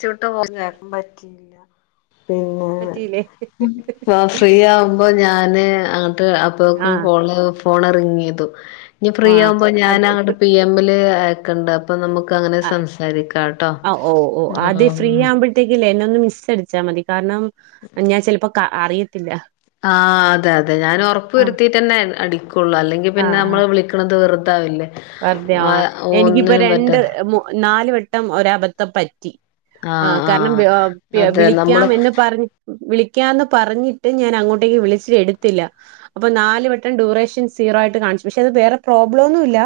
ച്ചൂട്ട് പോവാൻ ആർക്കു പറ്റിയില്ല പിന്നെ പറ്റിയില്ലേ വ ഫ്രീ ആവുമ്പോ ഞാന് ട്ട് അപ്പോക്കും ആഹ് കോള് ഫോൺ റിങ്ങെ യ്തു ഇനി ഫ്രീ ആഹ് ആവുമ്പ അത് ഞാനങ്ങട്ട് പി എമ്മില് ആയക്കണ് ണ്ട് അ അപ്പൊ നമുക്ക് അങ്ങനെ സംസാരിക്കാ ട്ടോ ആതെ ഫ്രീ ആവുമ്പോഴത്തേക്ക് ഇല്ലേ ഇന്നെ ഒന്ന് മിസടിച്ചാ മതി കാര്ണം ഞാൻ ചെലപ്പോ അറിയത്തില്ല ആഹ് അതെ അതെ ഞാൻ ഒറപ്പ് ആഹ് വെരുത്തീട്ടെന്നെ അടിക്കൊള്ളു. അല്ലെങ്കിൽ പിന്നെ ആഹ് ആഹ് നമ്മള് വിളിക്ക്ണത് വെറ്തെ വെറുതെ ആഹ് എനിക്കിപ്പ പറ്റ രണ്ട് നാല് വട്ടം ഒരബദ്ധം പറ്റി ആഹ് കാര്ണം അതെ വിളിക്കാം നമ്മള് എന്ന് പറഞ്ഞ് വിളി പറഞ്ഞിട്ട് ഞാൻ അങ്ങോട്ടേക്ക് വിളിച്ച് എടുത്തില്ല. അപ്പൊ നാല് വട്ടം ഡ്യൂറേഷൻ സീറോ ആയിട്ട് കാൺ പക്ഷെ അത് വേറെ പ്രോബ്ലം ഒന്നു ഇല്ല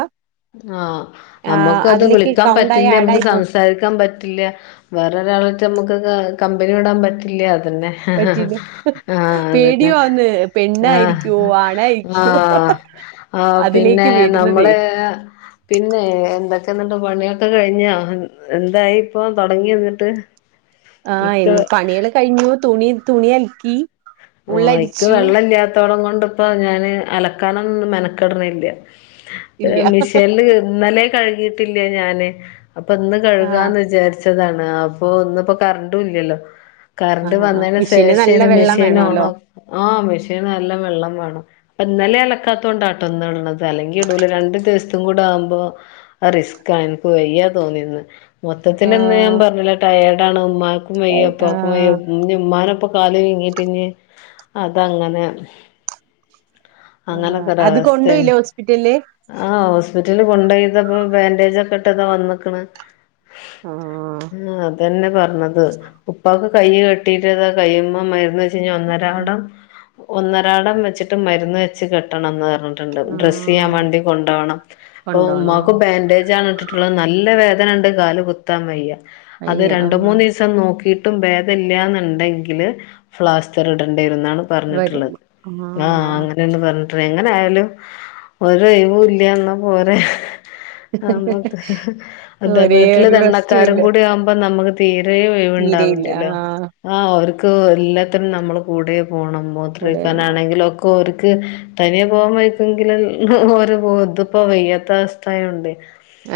ആഹ് നമ്മക്ക് അത് വിളിക്കാൻ കൗണ്ടായി പറ്റില്ല ആഡ് നമുക്ക് ആയി പോകും സംസാരിക്കാൻ പറ്റില്ല വേറെ [unintelligible] നമുക്ക് കമ്പനി വിടാൻ പറ്റില്ല അതുതന്നെ പറ്റില്ല ആഹ് അതുതന്നെ പേടിയാന്ന് പെണ്ണായിരിക്കുവോ ആണായിരിക്കുവോ ആഹ് ആഹ് ആഹ് പിന്നെ അതിലേക്ക് വരുന്നതേ നമ്മള് പിന്നെ എന്തൊക്കെ എന്നിട്ട് പണിയൊക്കെ കഴിഞ്ഞാ എന്തായി ഇപ്പൊ തുടങ്ങി വന്നിട്ട് ആഹ് പണികള് കഴിഞ്ഞു തുണി തുണി അലക്കി ആഹ് എനിക്ക് ഉള്ളടിച്ചു വെള്ളം ഇല്ലാത്തോടം കൊണ്ടിപ്പോ ഞാന് അലക്കാനൊന്നും മെനക്കെടുന്നില്ല ഇല്ല മിഷനില് ഇന്നലെയും കഴുകിയിട്ടില്ല ഞാന് അപ്പൊ ഇന്ന് ആഹ് കഴുകാന്ന് വിചാരിച്ചതാണ് അപ്പൊ ഇന്നിപ്പോ കരണ്ടും ഇല്ലല്ലോ കറണ്ട് ആഹ് ആഹ് വന്നതിന് മിഷീന് നല്ല ശേഷമാണ് വെള്ളം മെഷീന് ഓണാ വേണല്ലോ ആ മെഷീന് നല്ല വെള്ളം വേണം ഇപ്പ ഇന്നലെ അലക്കാത്ത കൊണ്ടാട്ടോ ഇന്നുള്ളത് അല്ലെങ്കി ഇടൂല രണ്ട് ദിവസത്തെയും കൂടെ ആകുമ്പോ അത് റിസ്കാ എനിക്ക് വയ്യാ തോന്നിന്ന് മൊത്തത്തിൽ ഇന്ന് ഞാൻ ആഹ് പറഞ്ഞില്ലേ ടയേർഡ് ആണ് ഉമ്മാക്കും വയ്യാ ഉപ്പാക്കും വയ്യാ ആഹ് [unintelligible] ഇപ്പൊ കാല് വീങ്ങീട്ടിനി അതങ്ങനെ ആഹ് അങ്ങനൊക്കെ അത് ഒരവസ്ഥയാണ് കൊണ്ടോയില്ലേ ഹോസ്പിറ്റലില് ആ അവ ഹോസ്പിറ്റലിൽ കൊണ്ടോയിട്ടിപ്പോ ബാൻഡേജ് ഒക്കെ ഇട്ട് ഇതാ വന്നേക്കണ് ആഹ് ആ അതന്നെ പറഞ്ഞത് ഉപ്പാക്ക് കൈ കെട്ടീട്ടിതാ കയ്യുമ്മേ മരുന്ന് വെച്ച് ഇനി ഒന്നരാടം ഒന്നരാടം വെച്ചിട്ട് മരുന്ന് വെച്ച് കെട്ടണോന്ന് പറഞ്ഞിട്ടുണ്ട് ഡ്രസ് ചെയ്യാൻ ആഹ് വേണ്ടി കൊണ്ടോവണം അപ്പൊ കൊണ്ടോണോ ഉമ്മാക്ക് ബാൻഡേജാണ് ഇട്ടി ട്ടുള്ളത് നല്ല വേദന ഉണ്ട് കാല് കുത്താൻ വയ്യ അത് അയ്യ രണ്ട് ആഹ് മൂന്ന് ദിവസം നോക്കീ ട്ടും ഭേദവില്ലാന്നുണ്ടെങ്കില് ഫ്ലാസ്റ്റർ ഇടേണ്ടി വരുമെന്നാണ് വരും പറഞ്ഞിട്ടുള്ളത് ആ ആഹ് അങ്ങനെയങ്ങട്ട് പറ എങ്ങനെയാലും ഓരു എരുവുല്ല്യ എന്ന പോലെ ആ നമുക്ക് അതാ ഒരേ വീട്ടില് ഒരു റെസ്റ്റും വെള്ളക്കാരും ഇല്ല കൂടി ആവുമ്പോ നമുക്ക് തീരെ ഒഴിവ് രിവ് തീരെയില്ല ണ്ടാവില്ലല്ലോ ആഹ് ആഹ് ഓ ക്ക് എല്ലാത്തിനും നമ്മള് കൂടെ പോണം കൂടെയാണോ മൂത്രയിക്കാനാണെങ്കിലും ഒക്കെ ഓർ ക്ക് തനിയെ പോവാൻ [unintelligible] ഓര്പ്പോ ഇതിപ്പോ വയ്യാത്ത അവസ്ഥായോണ്ടേ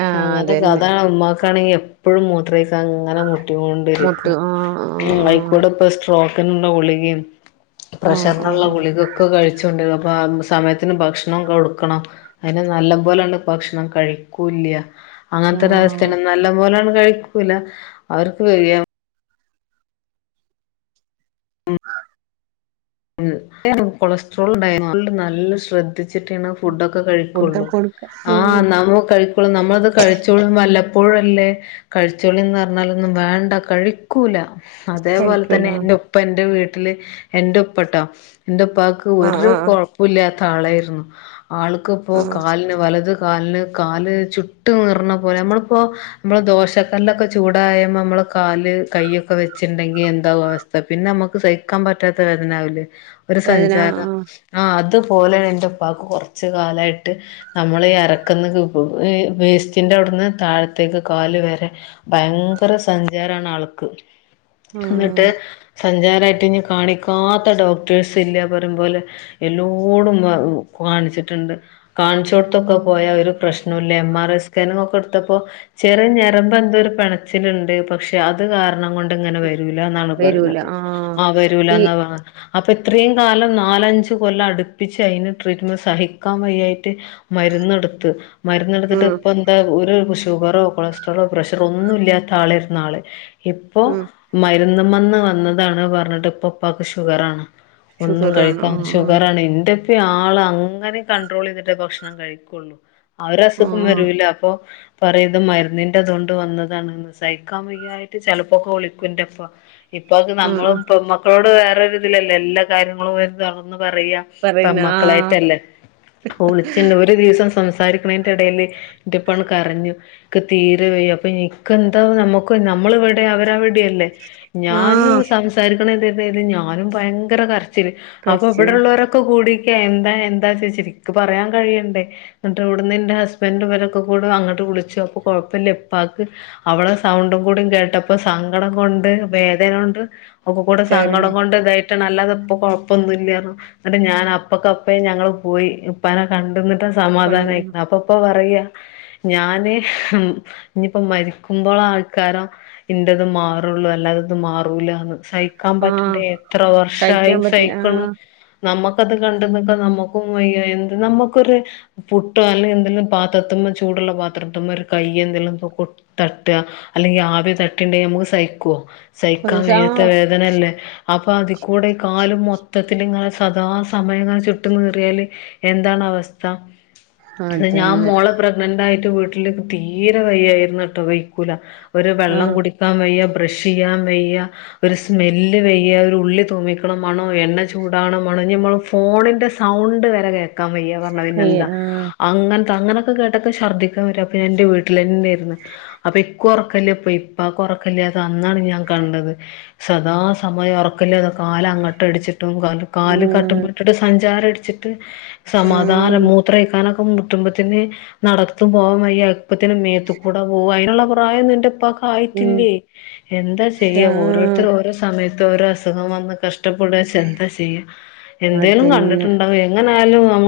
ആഹ് അതന്നെ അങ്ങനെക്കതാണ് ഉമ്മാക്കാണെങ്കി എപ്പോഴും മു ത്രഴിക്കാൻ ഇങ്ങനെ മുട്ടി മുട്ട് കൊണ്ടിരിക്കും ആഹ് ആഹ് അയ്ക്കുടെപ്പൊ സ്ട്രോക് ക് ന്നുള്ള ഗുളികേം ആഹ് പ്രഷർണുള്ള ആഹ് ഗുളികൊക്കെ കഴിച്ചൊണ്ടി വാബ് സമയത്തിന് ഭക്ഷണം കൊടുക്കണം അയിന് നല്ല പോലെയണ്ട് ഭക്ഷണം കഴിക്കൂല്ല്യ ആഹ് ആഹ് അങ്ങനത്തെരവസ്ഥാണ് നല്ല പോലാണ് കഴിക്കൂല അവർക്ക് [unintelligible] [unintelligible] കൊളസ്ട്രോൾ ഉണ്ടായിന്നു [unintelligible] നല്ല ശ്രദ്ധ ദ്ധിച്ചിട്ടാണ് ഫുഡോക്കെ ഫുഡൊക്കെ കഴിക്കുള്ളൂ കൊടുക്ക ആഹ് നമ്മ കഴിക്കുള്ളൂ നമ്മളത് കഴിച്ചോളും വല്ല പ്പോഴല്ലേ കഴിച്ചോളിന്ന് പറഞ്ഞാലൊന്നും വേണ്ട കഴിക്കൂലാ അതേപോലെ കഴിക്കൂല തന്നെ എന്റെ ഉപ്പ എന്റെ വീട്ടില് എന്റെ ഉപ്പട്ടോ എന്റെ ഉപ്പാക്ക് ആഹ് ഒരു ആഹ് ആഹ് കൊഴപ്പില്ലാത്ത ആളായിരുന്നു ആൾക്കിപ്പോ ആഹ് കാലിന് വലത് കാലിന് കാല് ചുട്ട് നീറണ പോലെ നമ്മളിപ്പോ നമ്മള ദോശക്കല്ലൊക്കെ ചൂടായ് നമ്മള് കാല് കൈയ്യൊക്കെ വെച്ചുണ്ടെങ്കി എന്താവും അവസ്ഥ പിന്നെ നമുക്ക് സഹിക്കാൻ പറ്റാത്ത വേ ദനാവൂലെ ഒരു വേദന സഞ്ചാര ആഹ് ആഹ് അത് പോലെയാണ് എന്റെ ഉപ്പാക്ക് കൊറച്ച് കാലായിട്ട് നമ്മളി അരക്കുന്ന വേസ്റ്റിന്റെവ ട്ന്ന് താഴത്തേക്ക് കാല് വരെ ഭയങ്കര സഞ്ചാരാണ് ആൾക്ക് എന്നിട്ട് ആഹ് സഞ്ചാരായിട്ട് ഇനി കാണിക്ക ക്കാത്ത ഡോക്ടേഴ്സ് ഇല്ല പറേം പോലെ എല്ലോടും കാണിച്ചിട്ട്ണ്ട് കാണിച്ചോടത്തൊക്കെ പോയാ ഒരു പ്രശ്നോല്ല്യ എം ആർ ഐ സ്കാനിങ്ങോക്കെ എടുത്തപ്പോ ചെറിയ ഒരു ഞരമ്പോ എന്തോരു പെ ടച്ചിലിണ്ട് പക്ഷേ അത് കാരണം കൊണ്ട് ഇങ്ങനെ വരൂല്ല എന്നാണ് വരൂല പറഞ്ഞത് ആഹ് ആ ഈ വരൂലാന്ന് അപ്പോ ഇത്രേം കാലം നാലഞ്ച് കൊല്ലം അടുപ്പിച്ച് അയിന് ട്രീറ്റ്മെന്റ് സഹിക്കാൻ വയായി മരുന്നെടുത്ത് മരുന്നെടുത്തിട്ട് ഉം ഇപ്പ എന്താ ഒരു ഷുഗറോ കൊളസ്ട്രോളോ പ്രഷറോ ഒന്നും ഇല്ലാത്ത ആളായിര്ന്ന് ആള് ഇപ്പോ ഉം മര് മരുന്ന്മന്ന് വന്നതാണ് പർഞ്ട്ട് ഇപ്പൊ ഉപ്പാക്ക് ഷുഗറാണ് ഒന്നും ഷുഗറാണ് കഴിക്കാം ആഹ് ഷുഗറാണ് എന്ത്‌ പ്പ ആള് അങ്ങനിം കണ്ട്രോള് യ്തിട്ടെ ഭക്ഷണം കഴിക്കുള്ളു അവര അസുഖം ആഹ് വരൂല അപ്പൊ പറയും മര്ന്നിന്റെ തോണ്ട് വന്നതാണ് സൈക്കാൻ വെയ്യായിട്ട് ചെലപ്പോക്കെ വിളിക്കുന്റെപ്പ ഇപ്പാക്ക് ആഹ് ആഹ് നമ്മളും പെമക്കളോട് വേറൊരു ഇതിലല്ലേ എല്ലാ കാര്യങ്ങളും വര് തോർന്ന് പറയ്യാ പറയുന്ന ആഹ് പെമക്കളായിട്ടല്ലേ ഇപ്പൊ വിളിച്ച്ണ്ട് ഒരു ദിവസം സം സാരിക്ക്‌ണെന്റെ എടില് ഇന്റപ്പണ്ട് കരഞ്ഞു ഇൻക്ക്‌ തീരെ വയ്യ അപ്പൊ ഇന്കെന്താ നമ്മുക്ക് നമ്മള് ഇവിടെ അവര് അവിടിം അല്ലേ ഞാനും ആഹ് സംസാരിക്ണെന്റെ എടെല് ഞാനും ഭയങ്കര കര ച്ചില് അപ്പൊ കരച്ചിൽ ഇവിടെള്ളോരോക്കെ കൂടി എന്താ എന്താ ചോയ്ച്ച് ഇൻക്ക്‌ പറയാൻ കഴിയണ്ടേ എന്നിട്ട് ഇവടന്ന് ഇന്റെ ഹസ്ബന്റ് ഇവരൊക്കെ കൂടെ അങ്ങട്ട് വിളിച്ചു അപ്പൊ കൊഴപ്പല്ല്യാ ഇപ്പാക്ക് അവളെ സൗണ്ടും കൂടെ കേട്ടപ്പം സങ്കടം കൊണ്ട് വേദന നോണ്ട് ഒക്കെകൂടെ സങ്കടം കരഞ്ഞ് കൊണ്ട് ഇതായി ല്ലാതെപ്പൊ കൊഴപ്പൊന്നുല്ല എന്നിട്ട് ഞാൻ അപ്പക്കപ്പളെ ഞങ്ങള് പോയി ഇപ്പാനെ കണ്ട് ന്നി കൊണ്ടുവന്ന് സമാധാനയ്ക്ക്‌ണ് അപ്പ ഇപ്പ പറയാ ഞാന് ഇഞ് പ്പോ മരിക്കുമ്പളാക്കാരം ഇന്റത് മാറോള്ളൂ അല്ലാതെ മാറൂലാന്ന് സഹിക്കാൻ ആഹ് പറ്റണ്ടേ എത്ര വർഷായി സഹിക്കാൻ പറ്റില്ല സഹിക്ക്‌ണ് നമ്മക്കത് കണ്ട് നിക്കാൻ നമ്മക്കും വയ്യ എന്ത്‌ നമ്മക്കൊരു പുട്ടോ, അല്ലെ എന്തെലും പാത്രത്ത് ചൂടുള്ള പാത്രത്ത്മ്മേ ഒരു കയ്യ് എന്തെലും കോ തട്ടാ അല്ലെങ്കി ആവി തട്ടിണ്ടെങ്കി നമുക്ക് സഹിക്കോ സഹിക്കാൻ ആഹ് വയ്യാത്തെ ആഹ് വേദനല്ലേ അപ്പൊ അതി കൂടെ കാല് മൊത്തത്തില്ങ്ങനെ സദാ സമയം ചുട്ട് നീറിയാല് എന്താണ് അവസ്ഥ ഞാൻ അതന്നെ മോളെ പ്രഗ്നന്റ് ആയി ന്റെ വീട്ടില് തീരെ വയ്യയിരുന്നു ട്ടോ വൈക്കൂല ഒരു വെള്ളം ആഹ് കുടിക്കാൻ വയ്യ ബ്രഷ് യ്യാൻ വയ്യ ഒരു സ്മെല്ല് വെയ്യ ഒരു ഉള്ളി തോുമിക്കണമാണോ എണ്ണ ചൂടകണമാണോ നമ്മൾ ഫോണിൻ്റെ സൗണ്ട് വരെ ാൻ വയ്യ പറഞ്ഞ കയ്യ് പിന്നെന്താ ആഹ് അങ്ങനെ- അങ്ങനെയൊക്കെ കേട്ടൊക്കെ ശർദ്ദിക്കാൻ വും അപ്പൊ എന്റെ വീട്ടിൽ തന്നെയായിരുന്നു അപ്പൊ ഇക്ക ഉറക്കല്ലൊ ഇപ്പക്- ഉറക്കല്ലാത അന്നാണ് ഞാൻ കണ്ടത്- സദാ സമയം ഉറക്കില്ല അത കാാല അങ്ങോട്ടും അടിച്ചിട്ടും കാല് കട്ടും ഉം ഇട്ടിട്ട് സഞ്ചാരം ട്ട് സമാധാനം ആഹ് മൂത്രയക്കാനൊക്കെ മുടുംബത്തിന് നടത്തും പോകാൻ വയ്യ- ഇപ്പത്തിനെ മേത്തക്കൂടെ പോകും അതിനുള്ള പ്രായം എന്റെ ഉപ്പാക്ക് - ഉം ആയിത്തില്ലേ എന്താ ചെയ്യ ഓരോ- ആഹ് സമയത്ത് ഓരസുഖം വന്ന കഷ് ഇഷ്ടപ്പെടെ എന്താ ചെയ്യുക എന്തേലും അതന്നെ കണ്ടിട്ടുണ്ടാവോ എങ്ങനാ എന്നാലും നമ്മ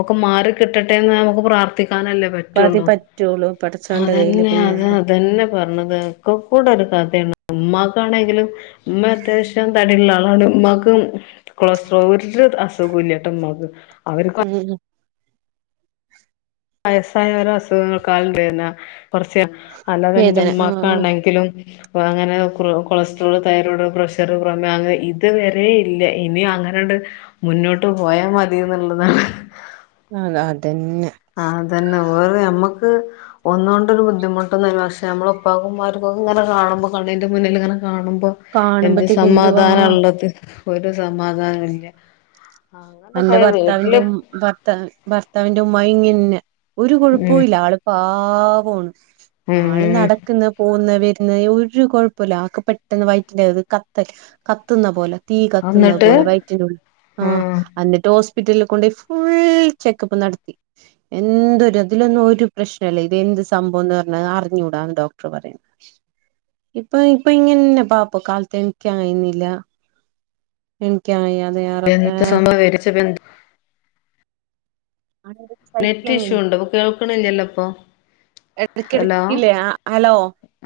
ഒക്കെ മാറ കിട്ടെന്ന് നമുക്ക് പ്രാർത്ഥിക്ക നല്ലേ പതി പറ്റുള്ളൂ പറ്റുള്ളൂ പടച്ചോന്റെ കയ്യില് അതന്നെ അത് പിന്നെല്ലേ അതന്നെ പറഞ്ഞത് ഒക്കെ കൂടെ ഒരു കഥയാണ് ഉമ്മാക്കാണെങ്കിലും ഉമ്മ അത്യാവശ്യം തടിയുള്ള ആൾ എന്നാലും ഉമ്മാക്ക് കൊളസ്ട്രോൾ ഒരു അസുഖ ഇല്ലാട്ടോ ഉമ്മാക്ക് - [unintelligible] വയസ്സായ ഓരോ അസുഖങ്ങൾക്കാലും കുറച്ച് വേദന ആഹ് അല്ലാതെന്റെമ്ക്കാണെങ്കിലും- അപ്പൊ അങ്ങനെ കൊളസ്ട്രോള് തൈറോയ്ഡ് പ്രഷർ ക്മേ അങ്ങനെ ഇത് വരെ ഇല്ല ഇനി അങ്ങനെ- മുന്നോട്ട് പോയാൽ മതി എന്നുള്ളതാണ്- അതാത് - ആഹ് അതന്നെ വേറെ അമ്മക്- ഒന്നുകൊണ്ടൊരു ബുദ്ധിമുട്ടൊന്നുമല്ല പക്ഷെ നമ്മള ഉപ്പാക്കന്മാർക്കക്ക ഇങ്ങനെ കാണുമ്പോ കണിന്റെ മുന്നിൽ ഇങ്ങനെ- കാണുമ്പോ എന്ത് കാണുമ്പത്തേക്ക് എന്തുവാ സമാധാനം ഉള്ളത് ഒരു സമാധാന ഇല്ല- എന്റെ അങ്ങനൊക്കെ ഭർത്താവിന്റെ വീട്ടില് ഉ ഭർത്ത ഭർത്താവിന്റെ ഉമ്മ ഇങ്ങന്ന്നാ- ഒരു ഉം കുഴപ്പോല്ല ആള് പാവാണ് ആള് ഉം നടക്കുന്ന പോന്ന് വര് ന്നായി ഒരു കൊഴപ്പോല്ല ആക്ക് പെട്ടെന്ന് വയറ്റിന്റത്ത് കത്തൽ കത്തുന്ന പോലെ തീ കത്തുന്ന അന്നിട്ട് പോലെ വയറ്റിനുള്ളി ആഹ് ഉം എന്നിട്ട് ഹോസ്പിറ്റലിൽ കൊണ്ടോയി ഫുൾ ചെക്കപ്പ് നടത്തി എന്തൊരു അതിലൊന്നും ഒരു പ്രശ്നല്ല. ഇതെന്ത് സംഭവന്ന് പറഞ്ഞാ അറിഞ്ഞൂടാന്ന് ഡോക്ടർ പറയുന്ന് ഇപ്പൊ ഇപ്പൊ ഇങ്ങനന്നെ പാപ്പ കാലത്ത് എണീക്കാൻ കയിയുന്നില്ല. എണീക്കാൻ കഴിയാ [unintelligible] നെറ്റ് ഇഷ്യൂ ഉണ്ടോ? ഇപ്പൊ കേൾക്കണില്ലല്ലോ ഇപ്പൊ. ഹലോ എടക്കെടക്കില്ലേ ആഹ് ഹലോ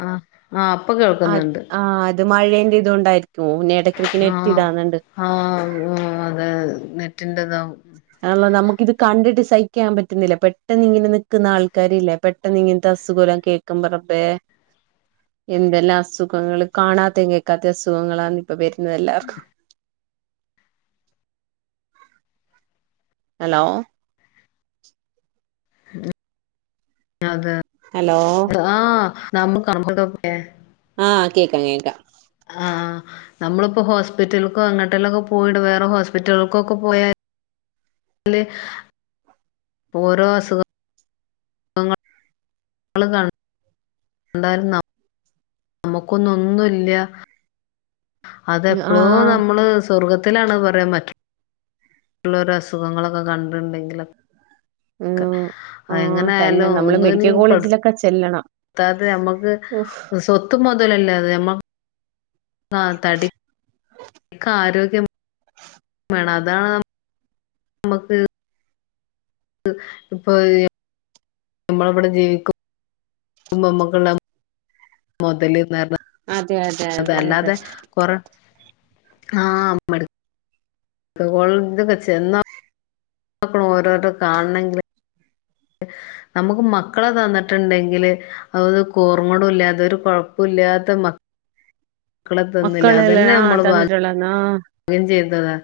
ആഹ് ആഹ് ഇപ്പൊ അത് കേൾക്കുന്നുണ്ട് ആഹ് അത് മഴേന്റെ ഇതോണ്ടായിരിക്കും പിന്നെ എടക്കെടക്ക് നെറ്റ് ആഹ് ഇതാകുന്നുണ്ട്. ആഹ് അതെ അതെ നെറ്റിന്റെതാവും. ഇത് കണ്ടിട്ട് സഹിക്കാൻ പറ്റുന്നില്ല. പെട്ടെന്ന് ഇങ്ങനെ നിക്കുന്ന ആൾക്കാരില്ലേ പെട്ടെന്ന് ഇങ്ങനത്തെ അസുഖെല്ലാം കേൾക്കു ക്കുമ്പോ റബ്ബേ. എന്തെല്ലാം അസുഖങ്ങള് കാണാത്തേം കേക്കാത്തേം അസുഖങ്ങളാണ് ഇപ്പൊ വര് ന്നതെല്ലാർക്കും ഹലോ അതെ ഹലോ ആഹ് [unintelligible] ആഹ് കേക്കാം കേക്കാം ആഹ് നമ്മളിപ്പോ ഹോസ്പിറ്റലിക്കോ അങ്ങോട്ടെല്ലക്കൊ പോയിട്ട് വേറെ ഹോസ്പിറ്റലിക്കോ ഒക്കെ പോയാ ല് ഓരോ അസുഖ ങ്ങള് കണ്ടാല് നമ്മുക്കൊന്നു ഒന്നുവില്ല അതെപ്പോളോ ആഹ് നമ്മള് സ്വർഗ്ഗ ത്തിലാണെന് പറയാം മറ്റുള്ളോരുടെ അസുഖങ്ങളൊക്കെ കണ്ടിട്ടുണ്ടെങ്കിലൊ ക്കെ ആഹ് തന്നെ അതെങ്ങനെയാലും നമ്മള് മെഡിക്കൽ ഒന്നിനും പ കോളേജിലൊക്കെ ചെല്ലണം അത്താത് നമ്മുക്ക് ഓഹ് സ്വത്തും മൊതലുവല്ല അത് ഞമ്മ ആ തടി ക്കാരോഗ്യം അതാണ് നമുക്ക് ഇപ്പൊ ഈ നമ്മളിവിടെ ജീവിക്കു മ്പൊ നമ്മുക്കുണ്ടാകുന്നെ മൊതല് [unintelligible] അതെ അല്ലാതെ കൊറെ ആ മടു ക്കോൾ ഇതൊക്കെ ചെന്നോക്കണം ഓരോരൊ കാണണങ്കില് നമുക്ക് മക്കളെ തന്നിട്ടുണ്ടെങ്കില് അത് കോർങ്ങൂടില്ലാതെ ഒരു കൊഴപ്പ ഇല്ലാത്ത മ മക്കളെയല്ലെ ആ തന്നിട്ടോള്ളെന്ന് ആ ഭാഗ്യം ചെയ്തതാ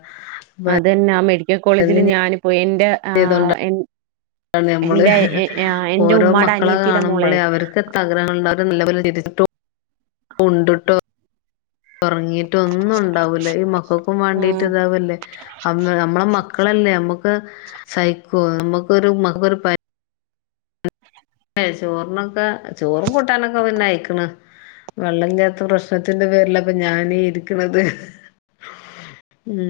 അതന്നെ ആ മെഡിക്ക കോളേജില് ഞാന് പോയി എന്റെ ആ എ ആണ് നമ്മള് ആ എന്റെ ഓരോ ഉമ്മാടെ മക്കളെ അനിയത്തിയുടെ മോളെ കാണുമ്പോളെ അവർക്ക് തകര [unintelligible] ഉണ്ടിട്ടോ ഉറങ്ങീട്ടൊ ഒന്നും ഉണ്ടാവൂല്ല ഈ മക്കൾക്കും ആ വേണ്ടീട്ട് ഇതാവല്ലേ അമ്മ നമ്മള മക്കള ല്ലെ നമ്മക്ക് സഹിക്കോ നമക്കൊരു മ ഒരു പ ഏ ചോറിനൊക്കെ ചോറും കൂട്ടാനൊക്കെ പിന്നെ അയിക്കണ് വെള്ളം ഇല്ലാത്ത പ്രശ്നത്തിന്റെ പേരില അപ്പൊ ഞാനീ ഇരിക്കണത് ഉം